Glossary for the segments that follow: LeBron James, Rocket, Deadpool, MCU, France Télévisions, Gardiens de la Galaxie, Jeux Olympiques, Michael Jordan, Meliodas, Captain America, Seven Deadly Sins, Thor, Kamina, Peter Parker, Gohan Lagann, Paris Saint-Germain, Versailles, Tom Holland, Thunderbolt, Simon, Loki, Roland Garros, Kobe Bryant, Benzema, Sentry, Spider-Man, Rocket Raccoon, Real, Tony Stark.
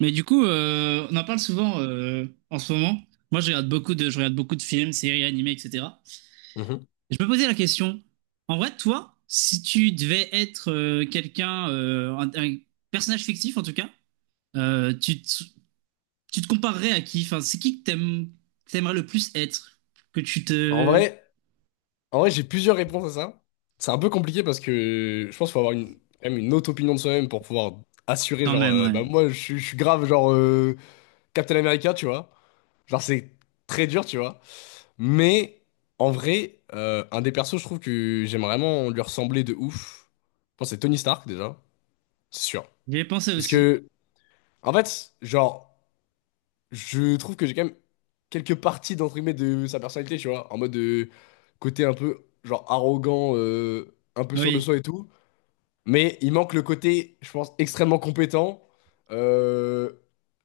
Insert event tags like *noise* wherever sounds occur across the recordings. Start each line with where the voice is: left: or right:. right: On en parle souvent en ce moment. Moi, je regarde beaucoup de films, séries, animés, etc.
left: Mhm.
right: Et je me posais la question, en vrai, toi, si tu devais être quelqu'un, un personnage fictif en tout cas, euh, tu te, tu te comparerais à qui? Enfin, c'est qui que t'aimes, que t'aimerais le plus être? Que tu
left: En
right: te...
left: vrai, en vrai, j'ai plusieurs réponses à ça. C'est un peu compliqué parce que je pense qu'il faut avoir quand même une autre opinion de soi-même pour pouvoir assurer,
right: Quand
left: genre,
right: même, ouais.
left: bah moi, je suis grave, genre, Captain America, tu vois. Genre, c'est très dur, tu vois. Mais, en vrai, un des persos, je trouve que j'aime vraiment lui ressembler de ouf. Je pense que c'est Tony Stark, déjà. C'est sûr.
right: J'y ai pensé
left: Parce
right: aussi.
left: que, en fait, genre, je trouve que j'ai quand même quelques parties d'entre guillemets de sa personnalité, tu vois, en mode de côté un peu genre arrogant, un peu sûr de
right: Oui,
left: soi et tout. Mais il manque le côté, je pense, extrêmement compétent, euh,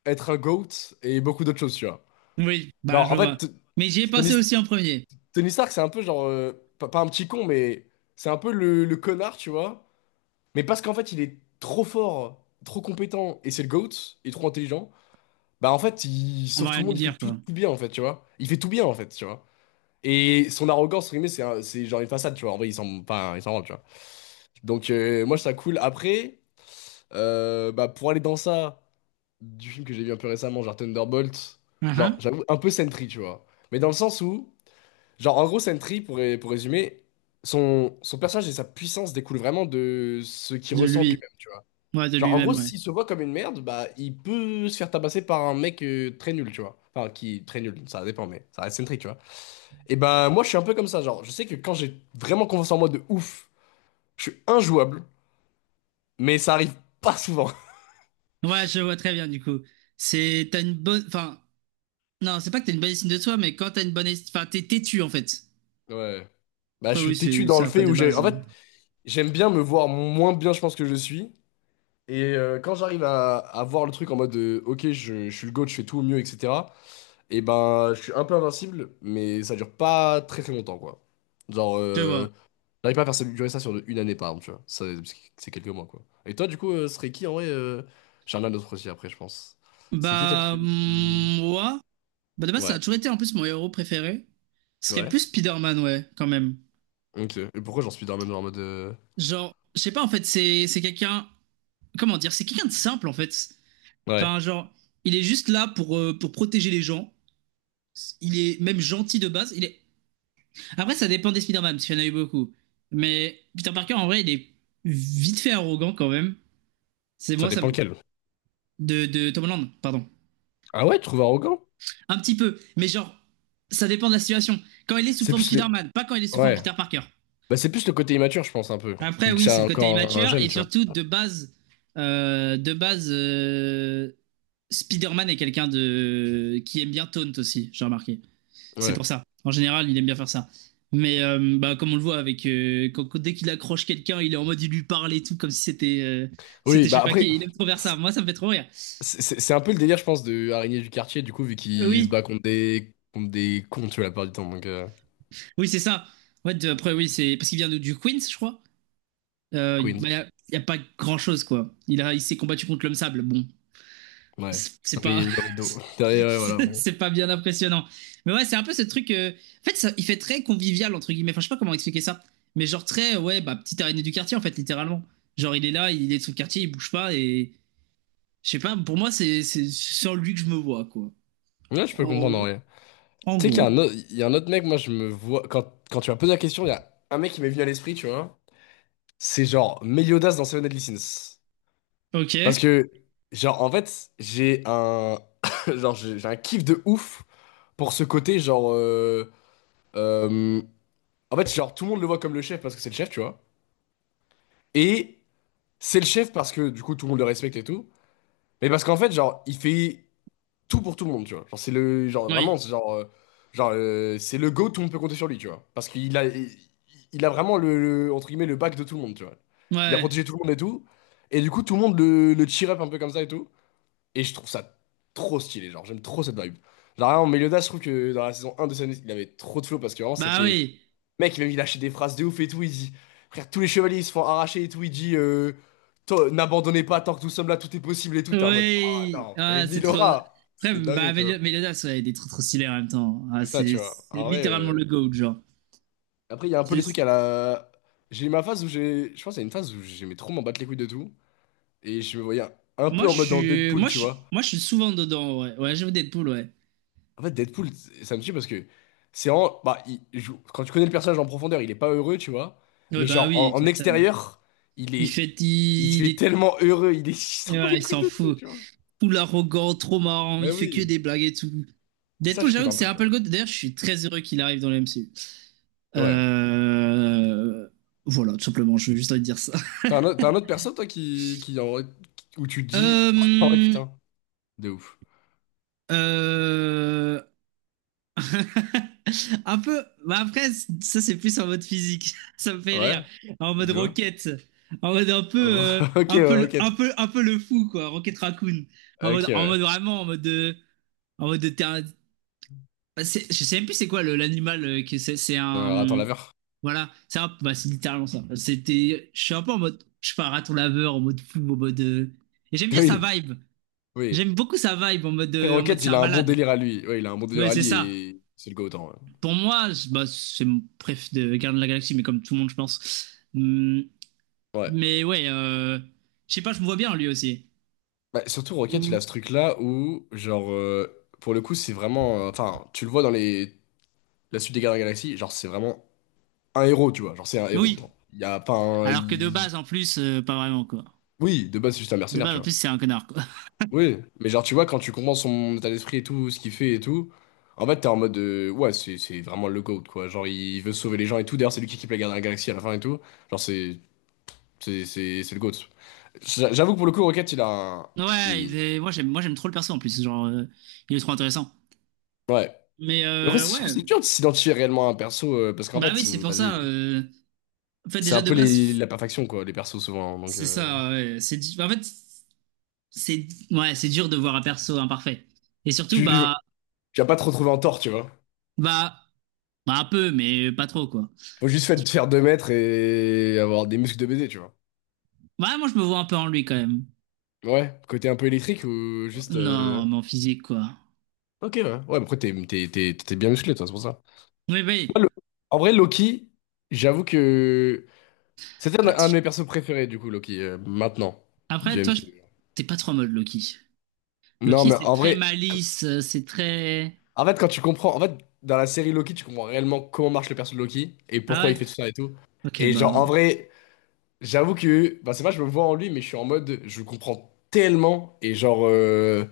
left: être un GOAT et beaucoup d'autres choses, tu vois.
right: oui,
left: Non,
right: bah je
left: en fait,
right: vois. Mais j'y ai
left: Tony,
right: pensé aussi en premier.
left: Tony Stark, c'est un peu genre, pas un petit con, mais c'est un peu le connard, tu vois. Mais parce qu'en fait, il est trop fort, trop compétent et c'est le GOAT, il est trop intelligent. Bah en fait, il
right: On va
left: sauve tout
right: rien
left: le
right: lui
left: monde, il fait
right: dire,
left: tout,
right: quoi.
left: tout bien en fait, tu vois. Il fait tout bien en fait, tu vois. Et son arrogance, entre guillemets, c'est genre une façade, tu vois. En vrai, il s'en pas, il s'en rend, tu vois. Donc moi, je trouve ça cool. Après, bah pour aller dans ça, du film que j'ai vu un peu récemment, genre Thunderbolt,
right: Ah,
left: genre
right: ah.
left: j'avoue un peu Sentry, tu vois. Mais dans le sens où, genre en gros Sentry, pour résumer, son personnage et sa puissance découlent vraiment de ce qu'il
right: De
left: ressent de
right: lui.
left: lui-même.
right: Ouais, de
left: Genre, en gros,
right: lui-même, ouais.
left: s'il se voit comme une merde, bah, il peut se faire tabasser par un mec très nul, tu vois. Enfin, qui très nul, ça dépend, mais ça reste centrique, tu vois. Et bah, moi, je suis un peu comme ça, genre, je sais que quand j'ai vraiment confiance en moi de ouf, je suis injouable, mais ça arrive pas souvent. *laughs*
right: Ouais, je vois très bien du coup. C'est t'as une bonne, enfin non, c'est pas que t'as une bonne estime de toi, mais quand t'as une bonne estime, enfin t'es têtu en fait.
left: Ouais. Bah, je
right: Après oui,
left: suis têtu
right: c'est
left: dans
right: ça
left: le
right: après
left: fait
right: de
left: où j'ai. En
right: base.
left: fait, j'aime bien me voir moins bien, je pense, que je suis. Et quand j'arrive à voir le truc en mode, ok, je suis le GOAT, je fais tout au mieux, etc. Et ben, je suis un peu invincible, mais ça dure pas très très longtemps, quoi. Genre,
right: Je vois.
left: j'arrive pas à durer ça sur une année par exemple, tu vois. Ça, c'est quelques mois, quoi. Et toi, du coup, ce serait qui en vrai j'en ai un autre aussi après, je pense. C'est qui toi
right: Bah
left: qui te-
right: mm, moi, bah de base ça a
left: Ouais,
right: toujours été en plus mon héros préféré. Ce serait
left: ouais.
right: plus Spider-Man ouais, quand même.
left: Ok. Et pourquoi j'en suis dans même genre en mode,
right: Genre, je sais pas en fait, c'est quelqu'un, comment dire, c'est quelqu'un de simple en fait.
left: ouais,
right: Enfin genre, il est juste là pour protéger les gens. Il est même gentil de base. Il est. Après, ça dépend des Spider-Man, parce qu'il y en a eu beaucoup. Mais Peter Parker, en vrai, il est vite fait arrogant quand même. C'est
left: ça
right: moi, ça.
left: dépend lequel.
right: De Tom Holland, pardon.
left: Ah ouais, tu trouves arrogant?
right: Un petit peu. Mais genre, ça dépend de la situation. Quand il est sous
left: C'est
right: forme
left: plus le.
right: Spider-Man, pas quand il est sous forme
left: Ouais.
right: Peter Parker.
left: Bah, c'est plus le côté immature, je pense, un peu.
right: Après,
left: Vu que
right: oui,
left: c'est
right: c'est le côté
left: encore un
right: immature.
left: jeune,
right: Et
left: tu vois.
right: surtout, de base, euh, de base euh, Spider-Man est quelqu'un de... qui aime bien Taunt aussi, j'ai remarqué. C'est
left: Ouais.
right: pour ça. En général, il aime bien faire ça. Mais bah, comme on le voit, avec, dès qu'il accroche quelqu'un, il est en mode, il lui parle et tout, comme si c'était, c'était
left: Oui,
right: je sais
left: bah
right: pas
left: après,
right: qui. Il aime trop faire ça.
left: c'est
right: Moi, ça me fait trop rire.
left: c'est un peu le délire, je pense, de araignée du quartier, du coup, vu qu'il se
right: Oui,
left: bat contre contre des cons, tu vois, la plupart du temps. Donc,
right: oui, c'est ça. En fait, après, oui, c'est parce qu'il vient du Queens, je crois. Bah,
left: Queens.
right: y a pas grand-chose, quoi. Il s'est combattu contre l'homme sable. Bon,
left: Ouais.
right: c'est pas
left: Le rideau. *laughs*
right: *laughs*
left: Derrière, ouais, voilà, bon.
right: c'est pas bien impressionnant. Mais ouais, c'est un peu ce truc. En fait, ça, il fait très convivial entre guillemets. Enfin, je sais pas comment expliquer ça. Mais genre très ouais, bah petite araignée du quartier en fait, littéralement. Genre il est là, il est de son quartier, il bouge pas et je sais pas. Pour moi, c'est sur lui que je me vois quoi.
left: Là, je peux comprendre en
right: En,
left: vrai.
right: en
left: Tu sais qu'il y a
right: gros.
left: un autre, il y a un autre mec, moi, je me vois. Quand tu m'as posé la question, il y a un mec qui m'est venu à l'esprit, tu vois. C'est genre Meliodas dans Seven Deadly Sins. Parce
right: Ok.
left: que, genre, en fait, j'ai un. *laughs* Genre, j'ai un kiff de ouf pour ce côté, genre, euh, en fait, genre, tout le monde le voit comme le chef parce que c'est le chef, tu vois. Et c'est le chef parce que, du coup, tout le monde le respecte et tout. Mais parce qu'en fait, genre, il fait tout pour tout le monde, tu vois. Genre, c'est le genre
right: Oui.
left: vraiment, c'est genre, c'est le GOAT, tout le monde peut compter sur lui, tu vois. Parce qu'il a, il a vraiment entre guillemets le bac de tout le monde, tu vois. Il a
right: Ouais.
left: protégé tout le monde et tout. Et du coup, tout le monde le cheer up un peu comme ça et tout. Et je trouve ça trop stylé, genre j'aime trop cette vibe. Genre vraiment, Meliodas, je trouve que dans la saison un de Sun, il avait trop de flow parce que vraiment
right: Bah
left: c'était
right: oui.
left: mec, il a lâché des phrases de ouf et tout. Il dit, frère, tous les chevaliers ils se font arracher et tout. Il dit, toi, n'abandonnez pas tant que nous sommes là, tout est possible et tout. T'es en mode, oh
right: Oui.
left: non, mais
right: Ah, c'est trop.
left: Milora,
right: Après,
left: c'est dingue,
right: bah
left: tu vois.
right: Meliodas, ouais, il est trop trop stylé en même temps. Ah,
left: C'est ça,
right: c'est
left: tu vois.
right: c'est
left: En vrai,
right: littéralement le goat genre.
left: après, il y a un peu les trucs à la. J'ai eu ma phase où j'ai. Je pense qu'il y a une phase où j'aimais trop m'en battre les couilles de tout. Et je me voyais un peu en mode dans Deadpool, tu vois.
right: Moi, je suis souvent dedans, ouais. Ouais, j'aime Deadpool, ouais.
left: En fait, Deadpool, ça me tue parce que c'est en. Bah, quand tu connais le personnage en profondeur, il est pas heureux, tu vois.
right: Ouais,
left: Mais
right: bah
left: genre,
right: oui, tu
left: en
right: m'étonnes.
left: extérieur, il
right: Il
left: est.
right: fait,
left: Il se
right: il,
left: fait
right: est-
left: tellement heureux, il est. *laughs* Il s'en bat
right: voilà,
left: les
right: il
left: couilles
right: s'en
left: de tout,
right: fout.
left: tu vois.
right: Tout l'arrogant, trop marrant,
left: Mais
right: il fait que
left: oui.
right: des blagues et tout.
left: Ça,
right: Deadpool,
left: je
right: j'avoue
left: kiffe
right: que
left: un
right: c'est
left: peu, tu vois.
right: Apple God. D'ailleurs, je suis très heureux qu'il arrive dans le MCU.
left: Ouais.
right: Euh, Voilà, tout simplement, je veux juste te dire ça. *laughs*
left: T'as un, t'as un autre perso, toi, en- où tu te dis. *laughs* Ah ouais,
right: Euh,
left: putain, de ouf.
right: euh, Un peu. Bah après, ça c'est plus en mode physique. *laughs* Ça me fait rire.
left: Ouais,
right: En mode
left: tu vois.
right: roquette. En mode un peu,
left: *laughs* Ok, ouais, ok.
right: un peu le fou quoi. Rocket Raccoon.
left: Ok,
right: En
left: ouais.
right: mode vraiment, en mode de terrain- bah, je sais même plus c'est quoi l'animal que c'est. C'est
left: Attends,
right: un.
left: laveur.
right: Voilà. Bah, c'est littéralement ça. C'était. Je suis un peu en mode. Je suis pas un raton laveur en mode fou, en mode. Et j'aime
left: *laughs*
right: bien sa
left: Oui,
right: vibe.
left: oui.
right: J'aime beaucoup sa vibe
left: Après,
right: en mode
left: Rocket,
right: c'est
left: il
right: un
left: a un bon
right: malade.
left: délire à lui. Ouais, il a un bon délire
right: Ouais,
left: à
right: c'est
left: lui
right: ça.
left: et c'est le go-autant. Ouais.
right: Pour moi, bah, c'est mon préf de Gardiens de la Galaxie, mais comme tout le monde, je pense.
left: Ouais.
right: Mais ouais, je sais pas, je me vois bien lui aussi.
left: Bah, surtout Rocket, il a ce truc-là où, genre, pour le coup, c'est vraiment, enfin, tu le vois dans les... la suite des Gardiens de la Galaxie, genre, c'est vraiment un héros, tu vois. Genre, c'est un héros. Genre.
right: Oui.
left: Il y a pas un.
right: Alors que de
left: Il-
right: base, en plus, pas vraiment quoi.
left: Oui, de base, c'est juste un
right: De
left: mercenaire,
right: base,
left: tu
right: en plus,
left: vois.
right: c'est un connard quoi. *laughs*
left: Oui, mais genre, tu vois, quand tu comprends son état d'esprit et tout, ce qu'il fait et tout, en fait, t'es en mode, ouais, c'est vraiment le GOAT, quoi. Genre, il veut sauver les gens et tout. D'ailleurs, c'est lui qui équipe les Gardiens de la Galaxie à la fin et tout. Genre, c'est. C'est le GOAT. J'avoue que pour le coup, Rocket, il a un.
right: Ouais,
left: Il-
right: moi j'aime trop le perso en plus, genre, il est trop intéressant.
left: Ouais.
right: Mais
left: Après, c'est je trouve que
right: ouais,
left: c'est dur de s'identifier réellement à un perso, parce qu'en
right: bah
left: fait,
right: oui, c'est
left: c'est-
right: pour
left: vas-y,
right: ça. En fait,
left: c'est un
right: déjà de
left: peu
right: base,
left: la perfection, quoi, les persos, souvent, hein, donc,
right: c'est ça. Ouais, en fait, ouais, c'est dur de voir un perso imparfait. Et surtout,
left: tu,
right: bah,
left: tu vas pas te retrouver en tort, tu vois.
right: bah, bah un peu, mais pas trop quoi.
left: Faut juste faire 2 mètres et avoir des muscles de baiser, tu vois.
right: Ouais, moi, je me vois un peu en lui quand même.
left: Ouais, côté un peu électrique ou juste...
right: Non, mais en physique, quoi.
left: ok, ouais. Ouais, mais après, t'es bien musclé, toi, c'est pour ça.
right: Oui, oui.
left: Moi, le- En vrai, Loki, j'avoue que... C'était
right: Toi,
left: un de
right: tu-
left: mes persos préférés, du coup, Loki, maintenant, du
right: Après, toi, je-
left: MCU.
right: t'es pas trop en mode Loki.
left: Non,
right: Loki,
left: mais
right: c'est
left: en
right: très
left: vrai...
right: malice, c'est très.
left: En fait, quand tu comprends, en fait, dans la série Loki, tu comprends réellement comment marche le perso de Loki et
right: Ah
left: pourquoi
right: ouais?
left: il fait tout ça et tout.
right: Ok,
left: Et genre, en
right: bah.
left: vrai, j'avoue que, bah, c'est pas, je me vois en lui, mais je suis en mode, je le comprends tellement et genre,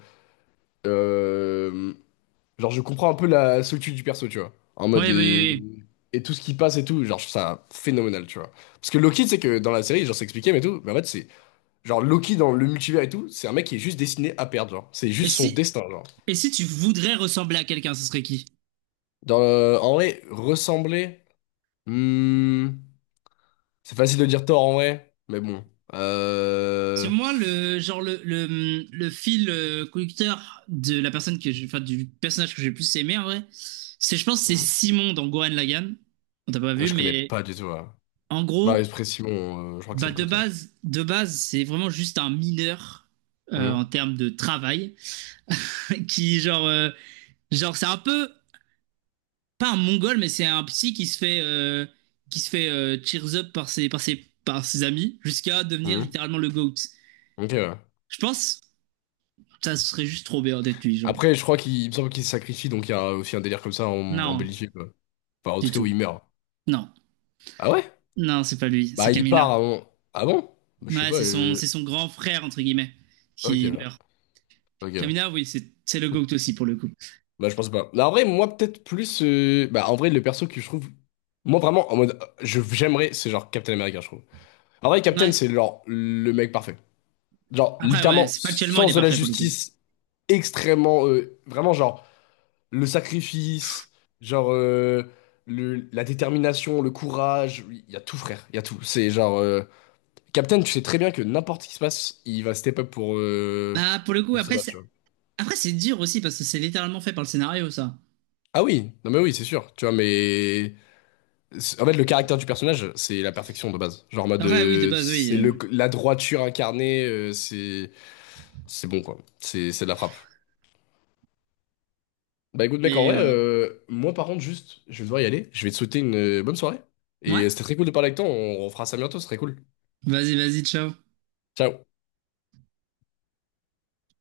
left: euh, genre, je comprends un peu la solitude du perso, tu vois. En mode,
right: Ouais, oui, oui, oui.
left: et tout ce qui passe et tout, genre, je trouve ça phénoménal, tu vois. Parce que Loki, c'est que dans la série, genre, c'est expliqué, mais tout, mais en fait, c'est, genre, Loki dans le multivers et tout, c'est un mec qui est juste destiné à perdre, genre. C'est
right: Et
left: juste son
right: si,
left: destin, genre.
right: et si tu voudrais ressembler à quelqu'un, ce serait qui?
left: Dans, en vrai, ressembler. Hmm, c'est facile de dire Thor en vrai, mais bon.
right: C'est
left: Euh...
right: moi le genre le fil conducteur de la personne que j'ai, enfin, du personnage que j'ai le plus aimé en vrai. C'est, je pense, que c'est
left: hmm,
right: Simon dans Gohan Lagann. On t'a pas vu,
left: je connais
right: mais
left: pas du tout là.
right: en
left: Bah,
right: gros.
left: Esprit Simon, je crois que c'est
right: Bah
left: le coton.
right: de base, c'est vraiment juste un mineur
left: Hmm,
right: en termes de travail *laughs* qui genre genre c'est un peu pas un mongol mais c'est un psy qui se fait cheers up par ses amis jusqu'à devenir
left: hmm,
right: littéralement le goat.
left: ok, ouais.
right: Je pense ça serait juste trop bien d'être lui genre.
left: Après, je crois qu'il il me semble qu'il se sacrifie, donc il y a aussi un délire comme ça en
right: Non,
left: Belgique, quoi. Enfin, en
right: du
left: tout cas, où
right: tout.
left: il meurt.
right: Non.
left: Ah ouais?
right: Non, c'est pas lui, c'est
left: Bah, il part
right: Kamina.
left: avant. Ah bon? Bah, je sais
right: Ouais,
left: pas,
right: c'est son c'est son grand frère entre guillemets
left: ok,
right: qui
left: ouais,
right: meurt.
left: ok.
right: Kamina, oui, c'est le goat aussi pour le coup.
left: Bah, je pense pas. Bah, en vrai, moi, peut-être plus, bah, en vrai, le perso que je trouve. Moi, vraiment, en mode, j'aimerais, c'est genre Captain America, je trouve. En vrai, Captain,
right: Ouais.
left: c'est genre le mec parfait. Genre,
right: Après ouais,
left: littéralement,
right: factuellement il
left: sens
right: est
left: de la
right: parfait pour le coup.
left: justice extrêmement, vraiment, genre, le sacrifice, genre, la détermination, le courage. Oui, il y a tout, frère. Il y a tout. C'est genre, Captain, tu sais très bien que n'importe ce qui se passe, il va step up
right: Bah, pour le coup,
left: pour se battre, tu vois.
right: c'est dur aussi parce que c'est littéralement fait par le scénario, ça.
left: Ah oui, non mais oui, c'est sûr. Tu vois, mais c'est- en fait, le caractère du personnage, c'est la perfection de base. Genre, en mode,
right: Après, oui, de base, oui.
left: c'est la droiture incarnée, c'est. C'est bon, quoi. C'est de la frappe. Bah écoute mec, en
right: Mais
left: vrai,
right: voilà.
left: moi par contre juste, je vais devoir y aller. Je vais te souhaiter une bonne soirée. Et
right: Ouais.
left: c'était très cool de parler avec toi, on refera ça bientôt, ce serait cool.
right: Vas-y, ciao.
left: Ciao.